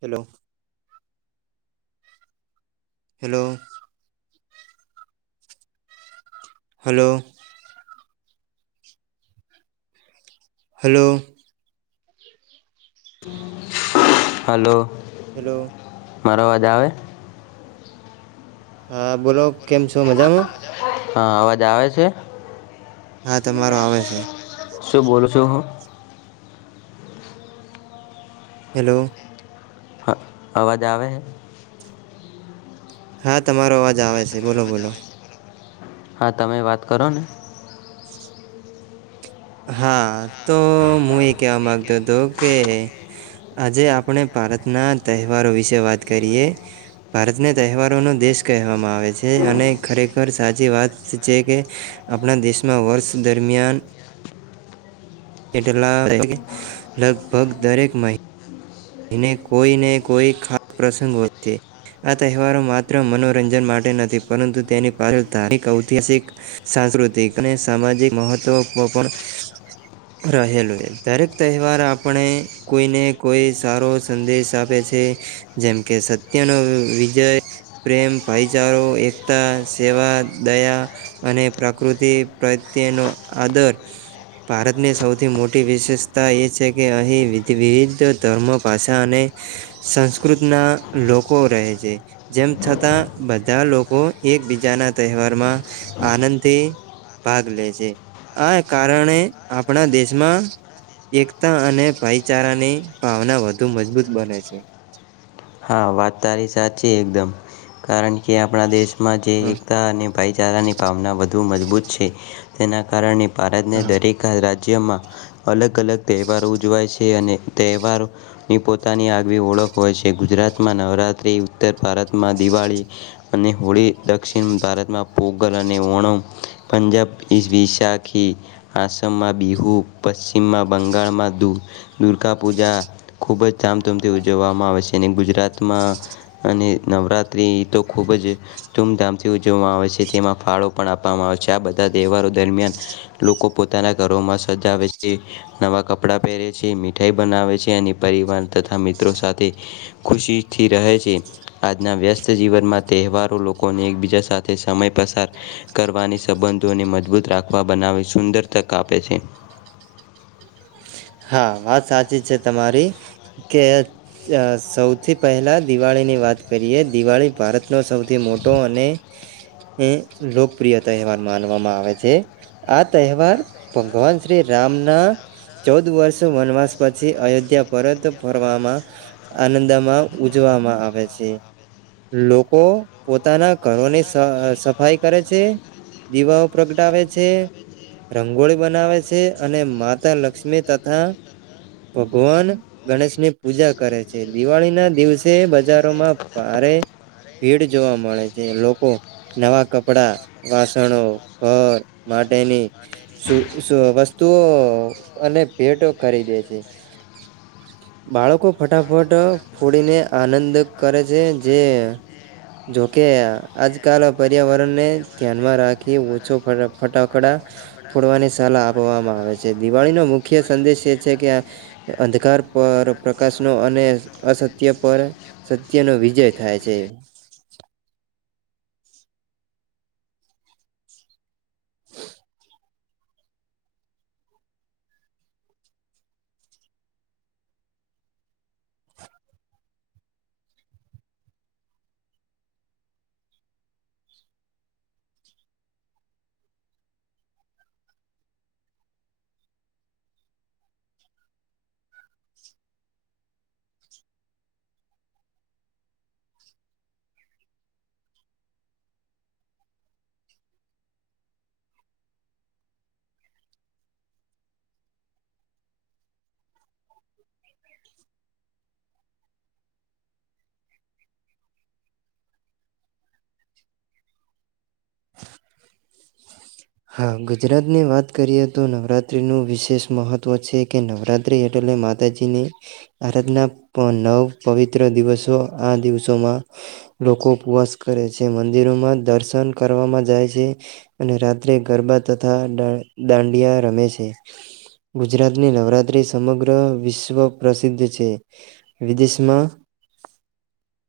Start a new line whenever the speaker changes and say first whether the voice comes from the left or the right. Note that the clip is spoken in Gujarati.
right: Hello hello hello hello
left: hello
right: hello
left: મારોવાજ આવે
right: હા બોલો કેમ છો મજામાં
left: હા અવાજ આવે છે
right: હા તમારો આવે છે
left: શું બોલું છું હું
right: હેલો
left: હ આવાજ આવૈ હ
right: હા તમારો અવાજ આવે છે બોલો બોલો
left: હા તમે વાત કરો ને
right: હા તો હું એ કહેવા માગતો હતો કે આજે આપણે ભારતના તહેવારો વિશે વાત કરીએ ભારતને તહેવારોનોો દેશ કહેવામાં આવે છે અને ખરેખર સાચી વાત છે કે આપણા દેશમાં વર્ષ દરમિયાન એટલા લગભગ દરેક મહિ એને કોઈને કોઈ ખાસ પ્રસંગ હોય છે આ તહેવારો માત્ર મનોરંજન માટે નથી પરંતુ તેની પાછળ ધાર્મિક ઐતિહાસિક સાંસ્કૃતિક અને સામાજિક મહત્વ રહેલું દરેક તહેવાર આપણે કોઈને કોઈ સારો સંદેશ આપે છે જેમ કે સત્યનો વિજય પ્રેમ ભાઈચારા એકતા સેવા દયા અને પ્રકૃતિ પ્રત્યેનો આદર ભારતની સૌથી મોટી વિશેષતા એ છે કે અહીં વિવિધ ધર્મ ભાષા અને સંસ્કૃતના લોકો રહે છે જેમ છતાં બધા લોકો એકબીજાના તહેવારમાં આનંદથી ભાગ લે છે આ કારણે આપણા દેશમાં એકતા અને ભાઈચારાની ભાવના વધુ મજબૂત બને છે
left: હા વાત તારી સાચી એકદમ કારણ કે આપણા દેશમાં જે એકતા અને ભાઈચારાની ભાવના વધુ મજબૂત છે તેના કારણે ભારતને
right: હા
left: દરેક રાજ્ય રાજ્યમાં અલગ અલગ તહેવારો ઉજવાય છે અને તહેવારોની પોતાની આગવી ઓળખ હોય છે ગુજરાત ભતમાં નવરાત્રી ઉત્તર ભારતમાં દિવાળી અને હોળી દક્ષિણ ભારતમાં પોગલ અને ઓણમ પંજાબ વિશાખી આસામમાં બિહુ પશ્ચિમમાં બંગાળમાં દુર્ગાપૂજા ખૂબ જ ધામધૂમથી ઉજવવામાં આવે છે અને ગુજરાત અને નવરાત્ર્રી તો ખૂબ જ ધૂમધામથી ઉજવવામાં આવે છે તેમાં ફ આપવામાં આવે છે આ બધા તહેવારો દરમિયાન લોકો પોતાના ઘરોમાં સજાવે છે નવાં કપડાં પહેરે છે મીઠાઈ બનાવે છે અને પરિવાર તથા મિત્રો સાથે ખુશી થી રહે છે આજના વ્યસ્ત જીવનમાં તહેવારો લોકોને એકબીજા સાથે સમય પસાર કરવાની સંબંધોને મજબૂત રાખવા બનાવી સુંદર તક આપે છે.
right: [inaudible] હા વાત સાચી છે તમારી કે સૌથી પહેલા દિવાળીની વા ત કરીએ દિવાળી ભારતનો સૌથી મોટો અને એ લોકપ્રિય તહેવાર માનવામાં આવે છે. આ તહેવાર ભગવાન શ્રી રામના ચૌદ વર્ષ વનવાસ પછી અયોધ્યા પરત ફરવામાં આનંદમાં ઉજવામાં માં આવે છે. લોકો પોતાના ઘરોની સફાઈ કરે છે. દીવાઓ પ્રગટાવે છે રંગોળી બનાવે છે અને માતા લક્ષ્મી તથા ભગવાન ગણેશની પૂજા કરે છે દિવાળી ના દિવસે બજારોમાં ભા રે ભીડ જોવા મળે છે લોકો નવા કપડા વાસણો ઘર માટેની સુ સુ વસ્તુઓ અને ભેટો કરી દે છે. બાળકો ફટાફટ ફોડીને આનંદ કરે છે જે જોકે આજકાલ પર્યાવરણને ધ્યાનમાં રાખી ઓછો ફટાકડા ફોડવાની સલાહ આપવામાં આવે છે. દિવાળીનો મુખ્ય સંદેશ એ છે કે અંધકાર પર પ્રકાશનો અને અસત્ય પર સત્ય નો વિજય થાય છે.
left: [unintelligible]
right: હા ગુજરાતની વાત કરીએ તો નવરાતિનું વિશેષ મહત્ત્વ છે કે નવરાત્રી એટલે માતાજી ની આરાધના નવ પવિત્ર દિવસો આ દિવસોમાં લોકો ઉપવાસ કરે છે મંદિરોમાં દર્શન કરવાવામાં જાય છે અને રા ત્રે ગરબા તથા દા દાંડિયા રમે છે. ગુજરાતની નવરાત્રી સમગ્ર વિશ્વ પ્રસિદ્ધ છે વિદેશમાં
left: [unintelligible]